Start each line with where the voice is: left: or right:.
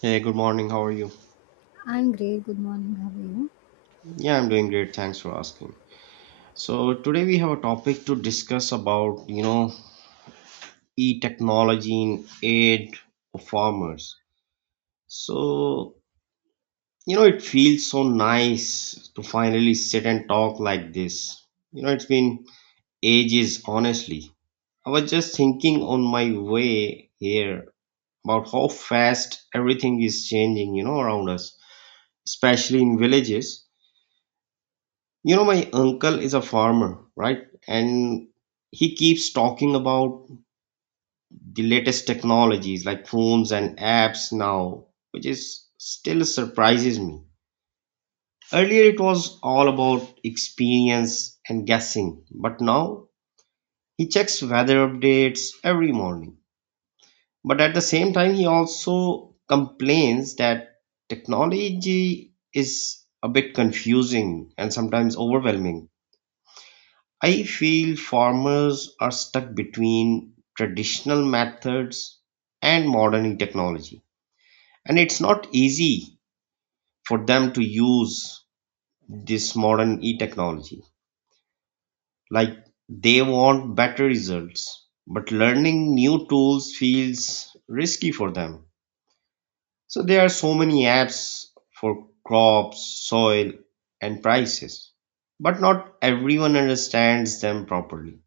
right: Hey, good morning. How are you?
left: I'm great. Good morning. How are you?
right: Yeah, I'm doing great. Thanks for asking. So today we have a topic to discuss about e-technology in aid of farmers. So, it feels so nice to finally sit and talk like this. It's been ages, honestly. I was just thinking on my way here about how fast everything is changing, around us, especially in villages. My uncle is a farmer, right? And he keeps talking about the latest technologies like phones and apps now, which is still surprises me. Earlier, it was all about experience and guessing, but now he checks weather updates every morning. But at the same time, he also complains that technology is a bit confusing and sometimes overwhelming. I feel farmers are stuck between traditional methods and modern technology. And it's not easy for them to use this modern e technology. Like they want better results, but learning new tools feels risky for them. So there are so many apps for crops, soil, and prices, but not everyone understands them properly.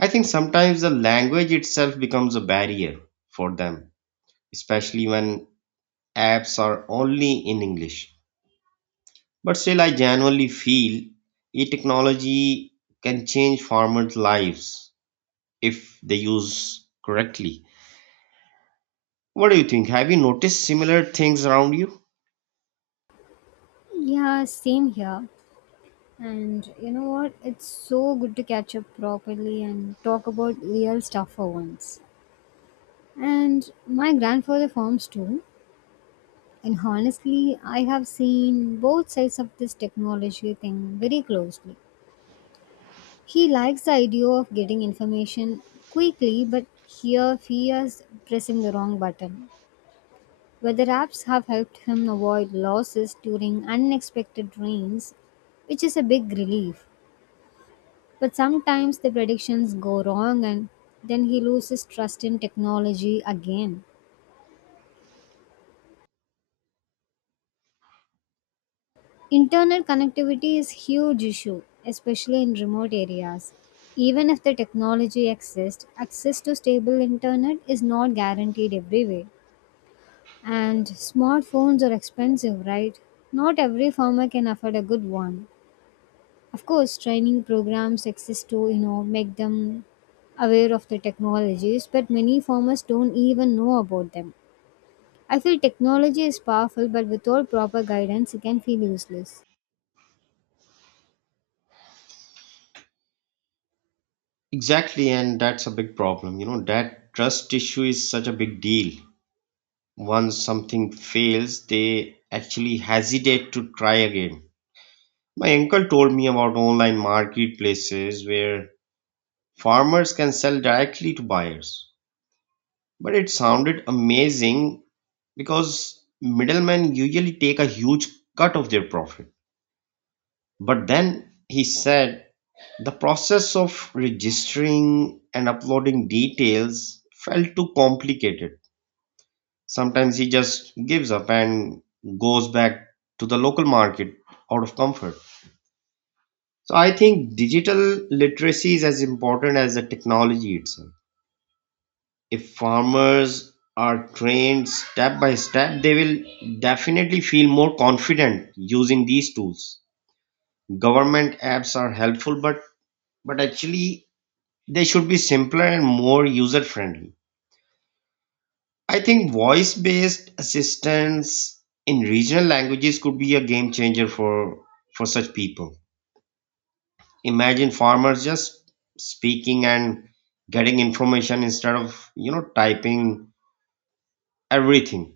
right: I think sometimes the language itself becomes a barrier for them, especially when apps are only in English. But still, I genuinely feel e technology can change farmers' lives if they use correctly. What do you think? Have you noticed similar things around you?
left: Yeah, same here. And you know what? It's so good to catch up properly and talk about real stuff for once. And my grandfather farms too. And honestly, I have seen both sides of this technology thing very closely. He likes the idea of getting information quickly, but here fears pressing the wrong button. Weather apps have helped him avoid losses during unexpected rains, which is a big relief. But sometimes the predictions go wrong and then he loses trust in technology again. Internet connectivity is huge issue, especially in remote areas. Even if the technology exists, access to stable internet is not guaranteed everywhere. And smartphones are expensive, right? Not every farmer can afford a good one. Of course, training programs exist to you know make them aware of the technologies, but many farmers don't even know about them. I feel technology is powerful, but without proper guidance, it can feel useless.
right: Exactly, and that's a big problem. That trust issue is such a big deal. Once something fails, they actually hesitate to try again. My uncle told me about online marketplaces where farmers can sell directly to buyers. But it sounded amazing because middlemen usually take a huge cut of their profit. But then he said the process of registering and uploading details felt too complicated. Sometimes he just gives up and goes back to the local market out of comfort. So I think digital literacy is as important as the technology itself. If farmers are trained step by step, they will definitely feel more confident using these tools. Government apps are helpful, but actually they should be simpler and more user friendly. I think voice based assistance in regional languages could be a game changer for such people. Imagine farmers just speaking and getting information instead of, typing everything.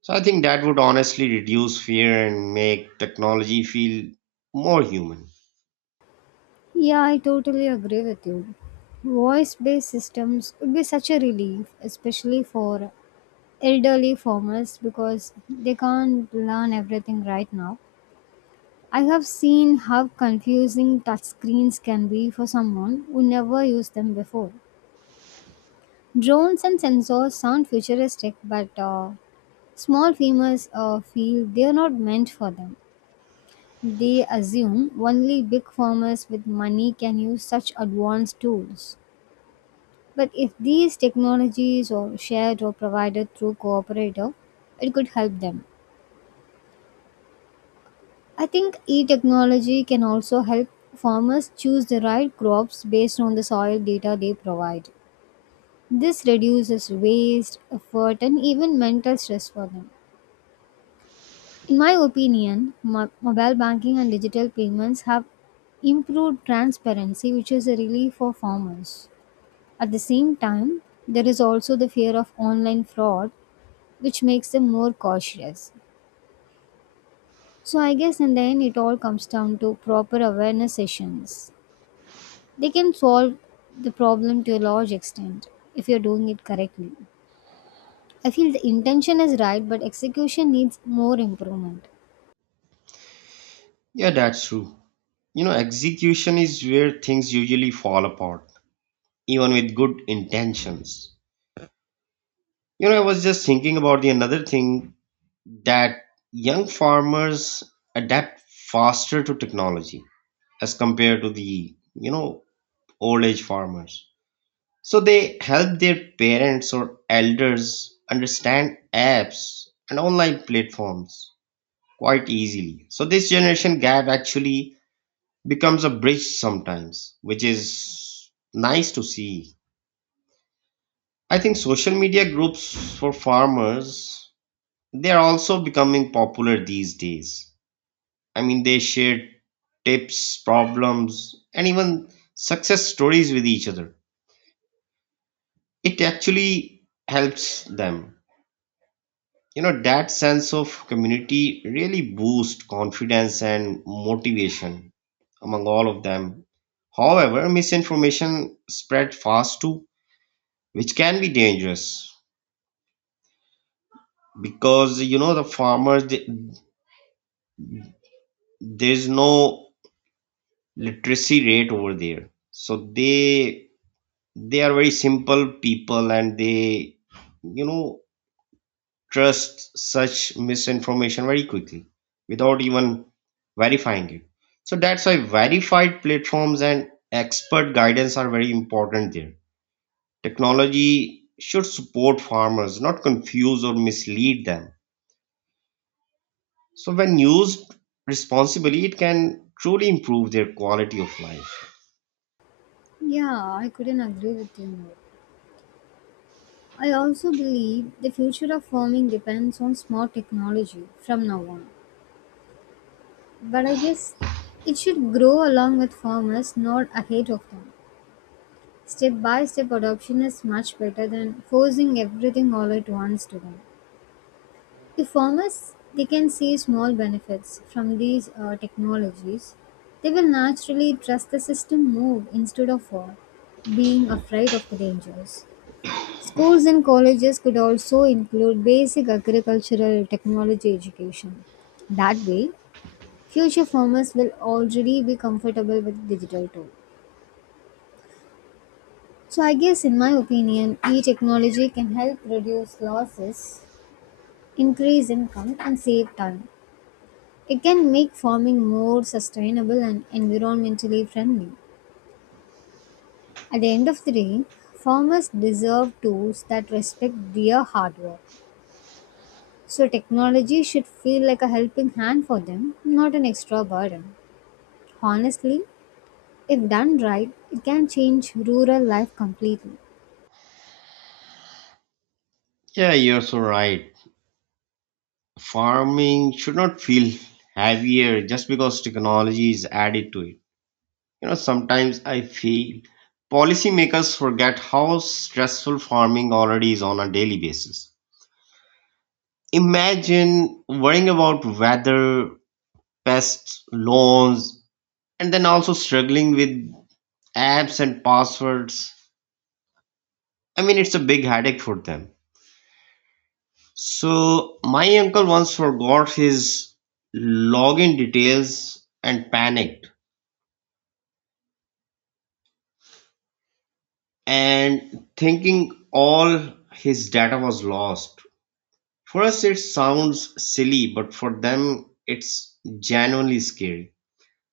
right: So I think that would honestly reduce fear and make technology feel more human.
left: Yeah, I totally agree with you. Voice based systems would be such a relief, especially for elderly farmers because they can't learn everything right now. I have seen how confusing touchscreens can be for someone who never used them before. Drones and sensors sound futuristic, but small farmers feel they are not meant for them. They assume only big farmers with money can use such advanced tools. But if these technologies are shared or provided through cooperative, it could help them. I think e-technology can also help farmers choose the right crops based on the soil data they provide. This reduces waste, effort, and even mental stress for them. In my opinion, mobile banking and digital payments have improved transparency, which is a relief for farmers. At the same time, there is also the fear of online fraud, which makes them more cautious. So, I guess in the end, it all comes down to proper awareness sessions. They can solve the problem to a large extent if you're doing it correctly. I feel the intention is right, but execution needs more improvement.
right: Yeah, that's true. Execution is where things usually fall apart, even with good intentions. I was just thinking about the another thing that young farmers adapt faster to technology as compared to the, old age farmers. So they help their parents or elders understand apps and online platforms quite easily. So this generation gap actually becomes a bridge sometimes, which is nice to see. I think social media groups for farmers they are also becoming popular these days. I mean they share tips, problems and even success stories with each other. It actually helps them that sense of community really boosts confidence and motivation among all of them. However, misinformation spread fast too, which can be dangerous because the farmers there's no literacy rate over there, so they are very simple people and they you know trust such misinformation very quickly without even verifying it. So that's why verified platforms and expert guidance are very important there. Technology should support farmers, not confuse or mislead them. So when used responsibly, it can truly improve their quality of life.
left: Yeah, I couldn't agree with you more. I also believe the future of farming depends on smart technology from now on. But I guess it should grow along with farmers, not ahead of them. Step by step adoption is much better than forcing everything all at once to them. If farmers they can see small benefits from these technologies, they will naturally trust the system more instead of being afraid of the dangers. Schools and colleges could also include basic agricultural technology education. That way, future farmers will already be comfortable with digital tools. So I guess in my opinion, e-technology can help reduce losses, increase income and save time. It can make farming more sustainable and environmentally friendly. At the end of the day, farmers deserve tools that respect their hard work. So technology should feel like a helping hand for them, not an extra burden. Honestly, if done right, it can change rural life completely.
right: Yeah, you're so right. Farming should not feel heavier just because technology is added to it. Sometimes I feel policymakers forget how stressful farming already is on a daily basis. Imagine worrying about weather, pests, loans, and then also struggling with apps and passwords. I mean, it's a big headache for them. So, my uncle once forgot his login details and panicked, and thinking all his data was lost. For us, it sounds silly, but for them, it's genuinely scary.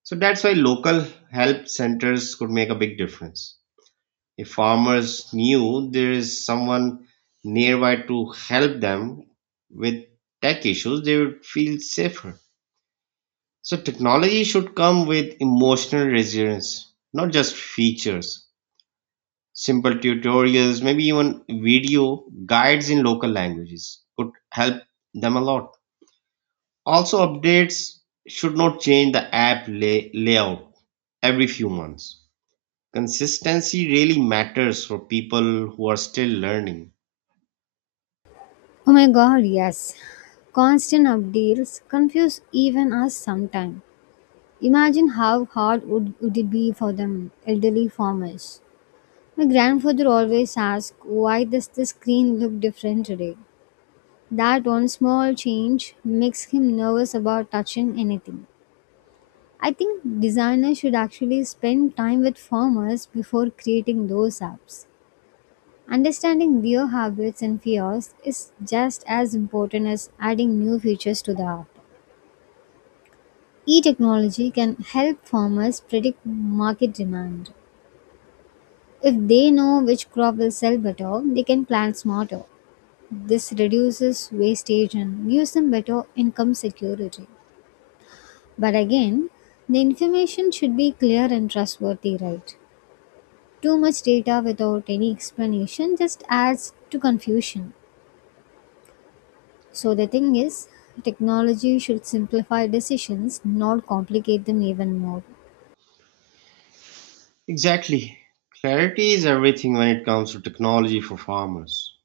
right: So that's why local help centers could make a big difference. If farmers knew there is someone nearby to help them with tech issues, they would feel safer. So technology should come with emotional resilience, not just features. Simple tutorials, maybe even video guides in local languages could help them a lot. Also, updates should not change the app layout every few months. Consistency really matters for people who are still learning.
left: Oh my god, yes. Constant updates confuse even us sometimes. Imagine how would it be for them elderly farmers. My grandfather always asks why does the screen look different today? That one small change makes him nervous about touching anything. I think designers should actually spend time with farmers before creating those apps. Understanding their habits and fears is just as important as adding new features to the app. E technology can help farmers predict market demand. If they know which crop will sell better, they can plan smarter. This reduces wastage and gives them better income security. But again, the information should be clear and trustworthy, right? Too much data without any explanation just adds to confusion. So the thing is, technology should simplify decisions, not complicate them even more.
right: Exactly. Clarity is everything when it comes to technology for farmers.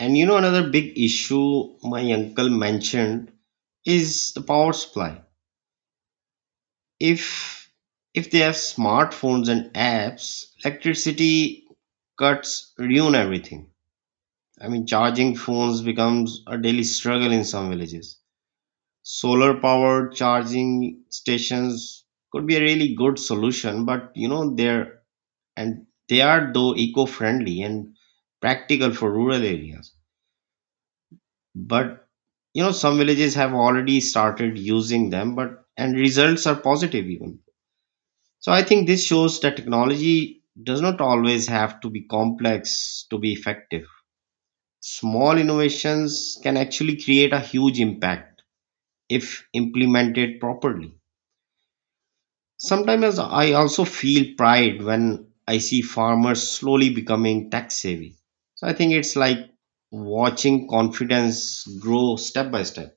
right: And another big issue my uncle mentioned is the power supply. If if they have smartphones and apps, electricity cuts ruin everything. I mean, charging phones becomes a daily struggle in some villages. Solar powered charging stations could be a really good solution, but they're and they are though eco friendly and practical for rural areas. But some villages have already started using them, but and results are positive even. So I think this shows that technology does not always have to be complex to be effective. Small innovations can actually create a huge impact if implemented properly. Sometimes I also feel pride when I see farmers slowly becoming tech savvy. So I think it's like watching confidence grow step by step.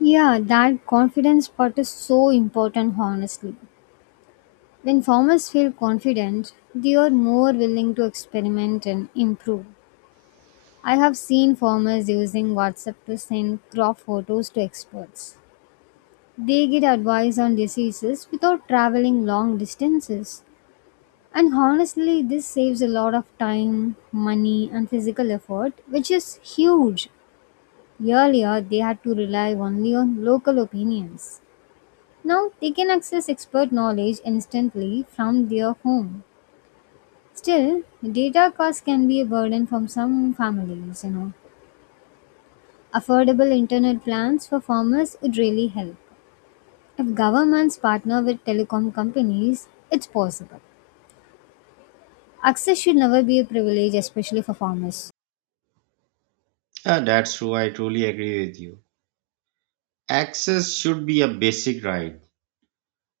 left: Yeah, that confidence part is so important, honestly. When farmers feel confident, they are more willing to experiment and improve. I have seen farmers using WhatsApp to send crop photos to experts. They get advice on diseases without traveling long distances. And honestly, this saves a lot of time, money, and physical effort, which is huge. Earlier, they had to rely only on local opinions. Now, they can access expert knowledge instantly from their home. Still, data costs can be a burden from some families, you know. Affordable internet plans for farmers would really help. If governments partner with telecom companies, it's possible. Access should never be a privilege, especially for farmers.
right: Yeah, that's true. I truly agree with you. Access should be a basic right.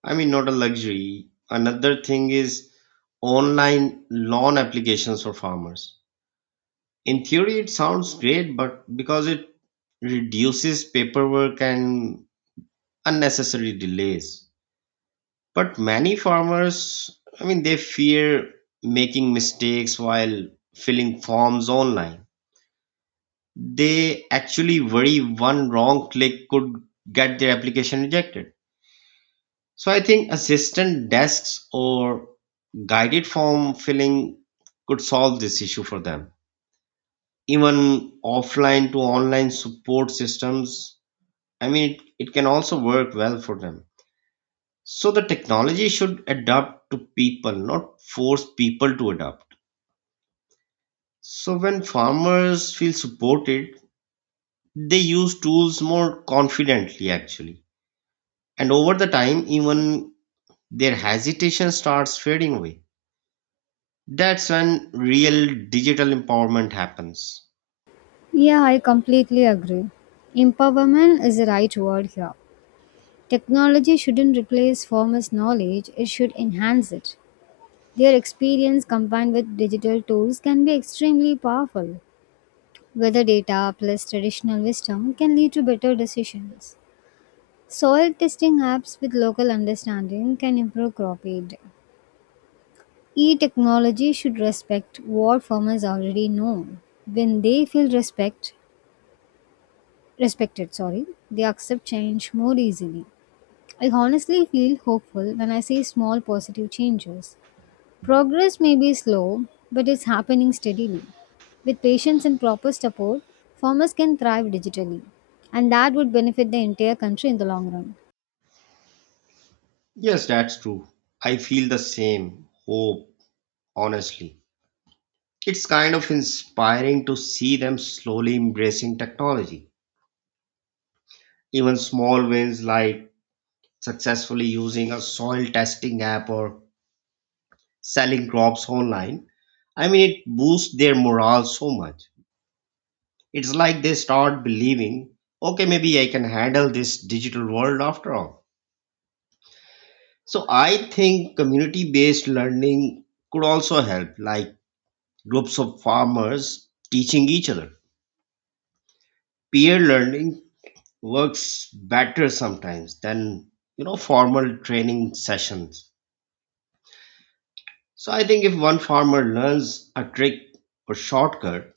right: I mean, not a luxury. Another thing is online loan applications for farmers. In theory, it sounds great but because it reduces paperwork and unnecessary delays but many farmers, I mean, they fear making mistakes while filling forms online. They actually worry one wrong click could get their application rejected. So I think assistant desks or guided form filling could solve this issue for them. Even offline to online support systems, I mean, it can also work well for them. So the technology should adapt to people, not force people to adapt. So when farmers feel supported, they use tools more confidently actually. And over the time, even their hesitation starts fading away. That's when real digital empowerment happens.
left: Yeah, I completely agree. Empowerment is the right word here. Technology shouldn't replace farmers' knowledge, it should enhance it. Their experience combined with digital tools can be extremely powerful. Weather data plus traditional wisdom can lead to better decisions. Soil testing apps with local understanding can improve crop yield. E technology should respect what farmers already know. When they feel respected, sorry, they accept change more easily. I honestly feel hopeful when I see small positive changes. Progress may be slow, but it's happening steadily. With patience and proper support, farmers can thrive digitally, and that would benefit the entire country in the long run.
right: Yes, that's true. I feel the same hope, honestly. It's kind of inspiring to see them slowly embracing technology. Even small wins like successfully using a soil testing app or selling crops online, I mean, it boosts their morale so much. It's like they start believing, okay, maybe I can handle this digital world after all. So I think community based learning could also help, like groups of farmers teaching each other. Peer learning works better sometimes than formal training sessions. So I think if one farmer learns a trick or shortcut,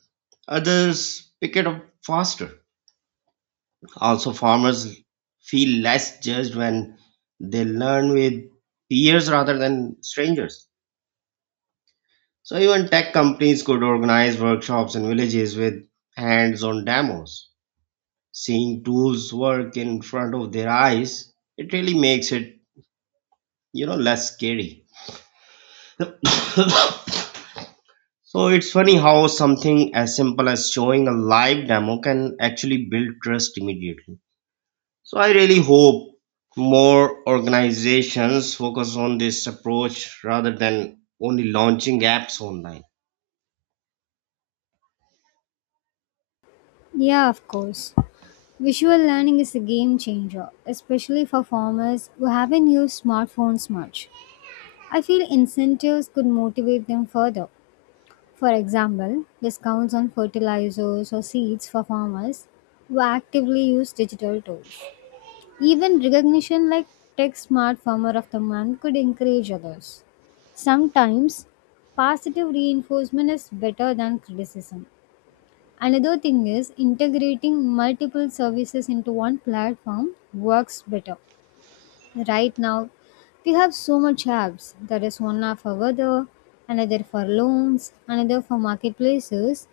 right: others pick it up faster. Also, farmers feel less judged when they learn with peers rather than strangers. So even tech companies could organize workshops in villages with hands-on demos. Seeing tools work in front of their eyes, it really makes it, less scary. So it's funny how something as simple as showing a live demo can actually build trust immediately. So I really hope more organizations focus on this approach rather than only launching apps online.
left: Yeah, of course. Visual learning is a game changer, especially for farmers who haven't used smartphones much. I feel incentives could motivate them further. For example, discounts on fertilizers or seeds for farmers who actively use digital tools. Even recognition like Tech Smart Farmer of the Month could encourage others. Sometimes, positive reinforcement is better than criticism. Another thing is integrating multiple services into one platform works better. Right now, we have so much apps. There is one app for weather, another for loans, another for marketplaces,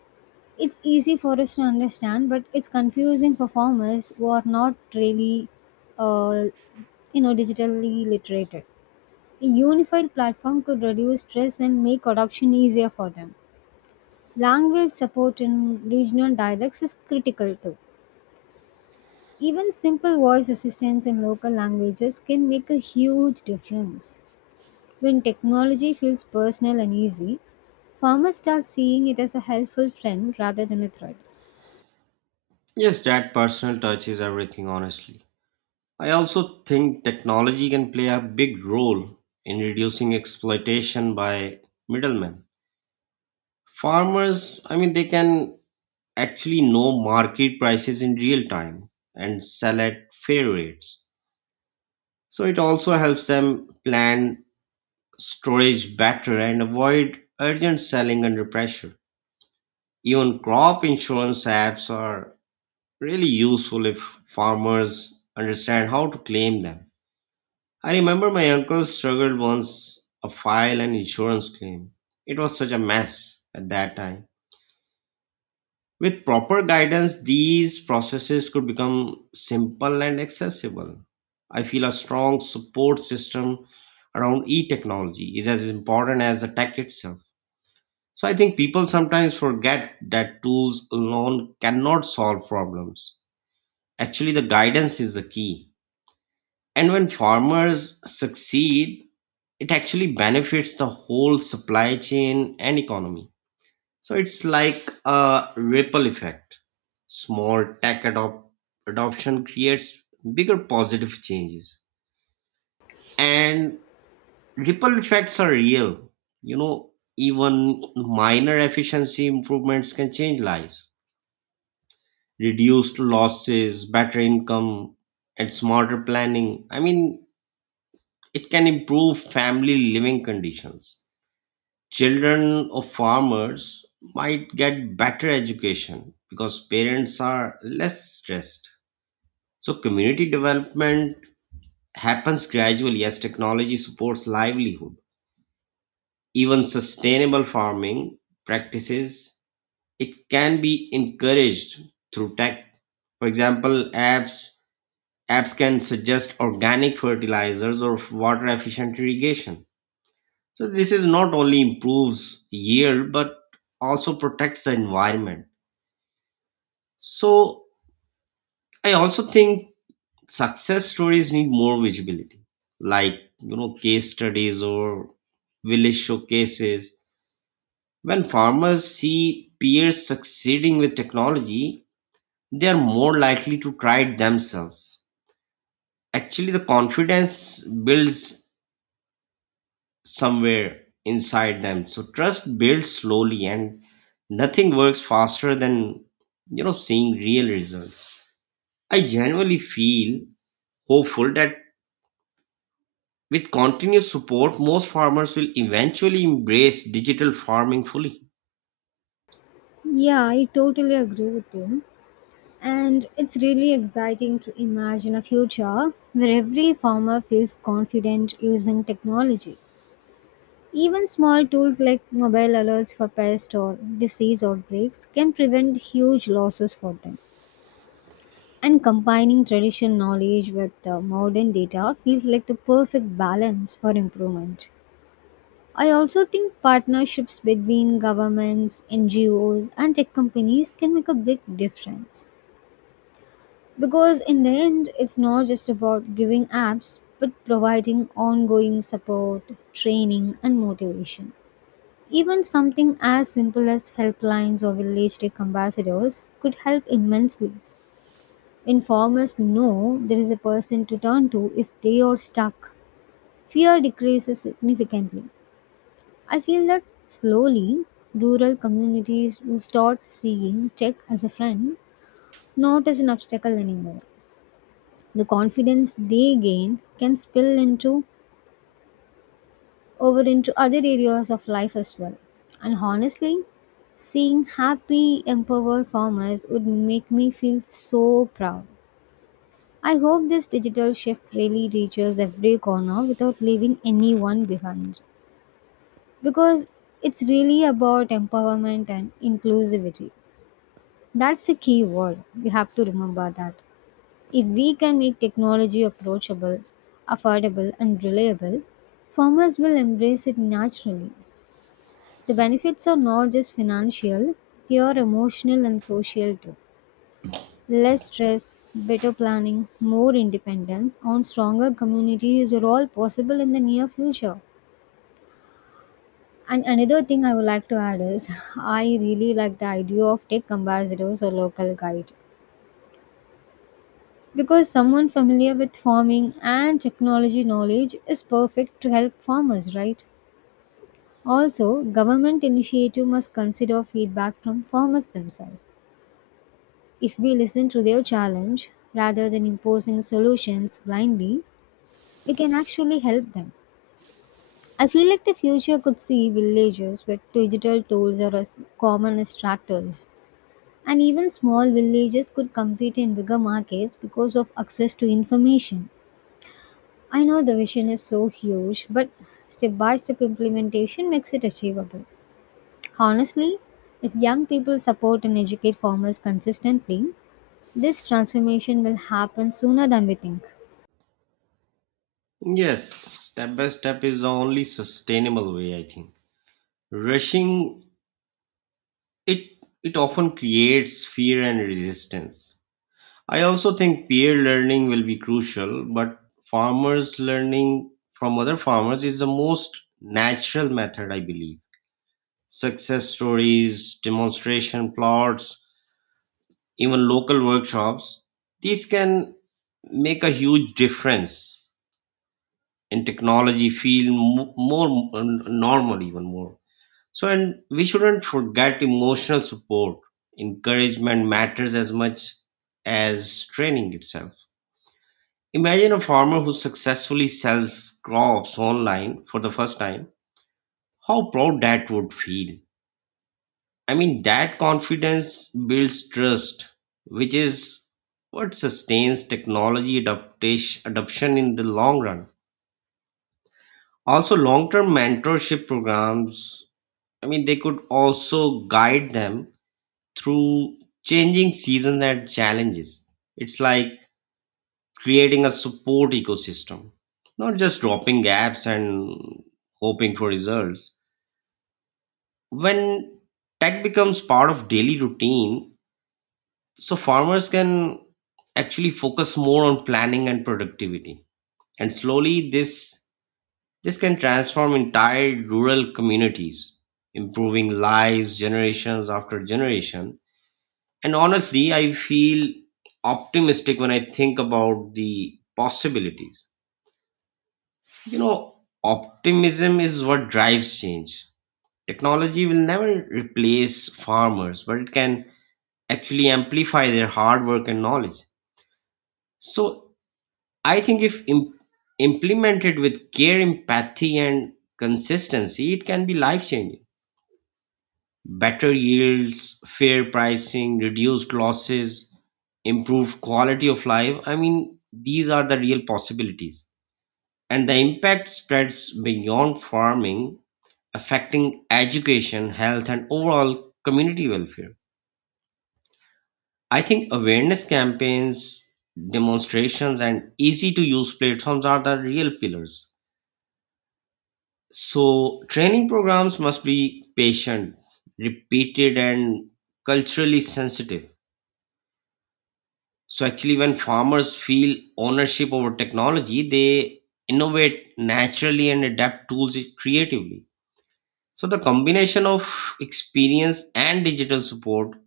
left: it's easy for us to understand, but it's confusing for farmers who are not really, uh, you know, digitally literated. A unified platform could reduce stress and make adoption easier for them. Language support in regional dialects is critical too. Even simple voice assistance in local languages can make a huge difference. When technology feels personal and easy, farmers start seeing it as a helpful friend rather than a threat.
right: Yes, that personal touch is everything, honestly. I also think technology can play a big role in reducing exploitation by middlemen. Farmers, I mean, they can actually know market prices in real time and sell at fair rates. So it also helps them plan storage better and avoid urgent selling under pressure. Even crop insurance apps are really useful if farmers understand how to claim them. I remember my uncle struggled once a file an insurance claim. It was such a mess at that time. With proper guidance, these processes could become simple and accessible. I feel a strong support system around e technology is as important as the tech itself. So I think people sometimes forget that tools alone cannot solve problems. Actually, the guidance is the key. And when farmers succeed, it actually benefits the whole supply chain and economy. So it's like a ripple effect. Small tech adoption creates bigger positive changes. And ripple effects are real. You know, even minor efficiency improvements can change lives. Reduced losses, better income, and smarter planning. I mean, it can improve family living conditions. Children of farmers might get better education because parents are less stressed. So community development happens gradually as technology supports livelihood. Even sustainable farming practices, it can be encouraged through tech. For example, apps can suggest organic fertilizers or water efficient irrigation. So this is not only improves yield but also protects the environment. So I also think success stories need more visibility, like case studies or village showcases. When farmers see peers succeeding with technology, they are more likely to try it themselves. Actually, the confidence builds somewhere inside them, so trust builds slowly, and nothing works faster than seeing real results. I genuinely feel hopeful that with continuous support most farmers will eventually embrace digital farming fully.
left: Yeah, I totally agree with you. And it's really exciting to imagine a future where every farmer feels confident using technology. Even small tools like mobile alerts for pest or disease outbreaks can prevent huge losses for them. And combining traditional knowledge with modern data feels like the perfect balance for improvement. I also think partnerships between governments, NGOs, and tech companies can make a big difference. Because in the end, it's not just about giving apps, but providing ongoing support, training, and motivation. Even something as simple as helplines or village tech ambassadors could help immensely. When farmers know there is a person to turn to if they are stuck, fear decreases significantly. I feel that slowly, rural communities will start seeing tech as a friend, not as an obstacle anymore. The confidence they gain can spill into over into other areas of life as well. And honestly, seeing happy, empowered farmers would make me feel so proud. I hope this digital shift really reaches every corner without leaving anyone behind. Because it's really about empowerment and inclusivity. That's the key word. We have to remember that. If we can make technology approachable, affordable, and reliable, farmers will embrace it naturally. The benefits are not just financial, they are emotional and social too. Less stress, better planning, more independence, and stronger communities are all possible in the near future. And another thing I would like to add is I really like the idea of tech ambassadors or local guide, because someone familiar with farming and technology knowledge is perfect to help farmers, right? Also government initiative must consider feedback from farmers themselves. If we listen to their challenge rather than imposing solutions blindly, we can actually help them. I feel like the future could see villages with digital tools are as common as tractors, and even small villages could compete in bigger markets because of access to information. I know the vision is so huge, but step by step implementation makes it achievable. Honestly, if young people support and educate farmers consistently, this transformation will happen sooner than we think.
right: Yes, step by step is the only sustainable way, I think. Rushing it it often creates fear and resistance. I also think peer learning will be crucial, but farmers learning from other farmers is the most natural method, I believe. Success stories, demonstration plots, even local workshops, these can make a huge difference in technology feel more normal, even more. So, and we shouldn't forget emotional support. Encouragement matters as much as training itself. Imagine a farmer who successfully sells crops online for the first time. How proud that would feel. I mean, that confidence builds trust, which is what sustains technology adaptation, adoption in the long run. Also, long term mentorship programs, I mean, they could also guide them through changing seasons and challenges. It's like creating a support ecosystem, not just dropping apps and hoping for results. When tech becomes part of daily routine, so farmers can actually focus more on planning and productivity. And slowly this can transform entire rural communities, improving lives generations after generation. And honestly, I feel optimistic when I think about the possibilities. You know, optimism is what drives change. Technology will never replace farmers, but it can actually amplify their hard work and knowledge. So, I think if implemented with care, empathy, and consistency, it can be life changing. Better yields, fair pricing, reduced losses, improved quality of life. I mean, these are the real possibilities. And the impact spreads beyond farming, affecting education, health, and overall community welfare. I think awareness campaigns, demonstrations, and easy to use platforms are the real pillars. So, training programs must be patient, repeated, and culturally sensitive. So, actually, when farmers feel ownership over technology, they innovate naturally and adapt tools creatively. So, the combination of experience and digital support,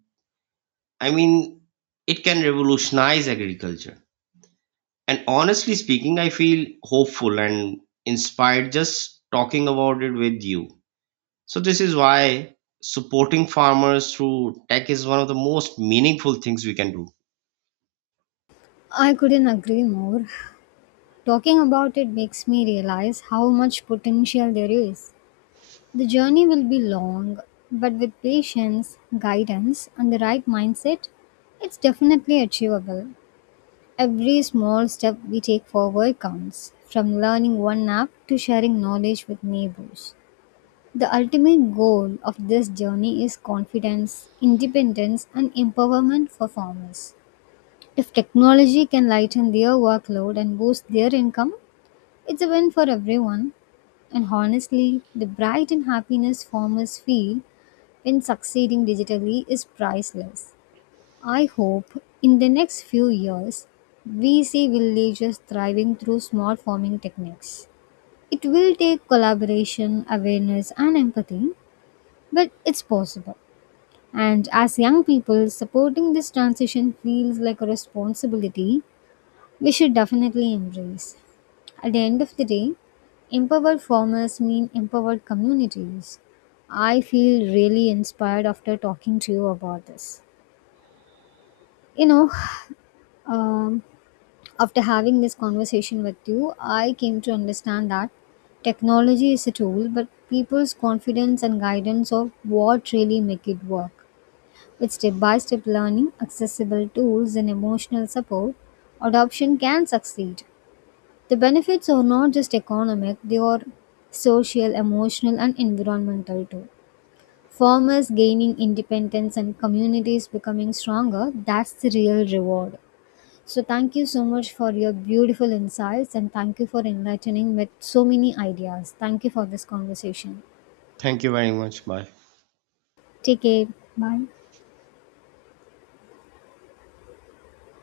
right: I mean, it can revolutionize agriculture. And honestly speaking, I feel hopeful and inspired just talking about it with you. So, this is why supporting farmers through tech is one of the most meaningful things we can do.
left: I couldn't agree more. Talking about it makes me realize how much potential there is. The journey will be long, but with patience, guidance, and the right mindset, it's definitely achievable. Every small step we take forward counts, from learning one app to sharing knowledge with neighbors. The ultimate goal of this journey is confidence, independence, and empowerment for farmers. If technology can lighten their workload and boost their income, it's a win for everyone. And honestly, the pride and happiness farmers feel when succeeding digitally is priceless. I hope in the next few years we see villages thriving through smart farming techniques. It will take collaboration, awareness, and empathy, but it's possible. And as young people, supporting this transition feels like a responsibility we should definitely embrace. At the end of the day, empowered farmers mean empowered communities. I feel really inspired after talking to you about this. You know, um, After having this conversation with you, I came to understand that technology is a tool, but people's confidence and guidance are what really make it work. With step by step learning, accessible tools, and emotional support, adoption can succeed. The benefits are not just economic, they are social, emotional, and environmental too. Farmers gaining independence and communities becoming stronger, that's the real reward. So, thank you so much for your beautiful insights and thank you for enlightening with so many ideas. Thank you for this conversation.
right: Thank you very much. Bye.
left: Take care. Bye.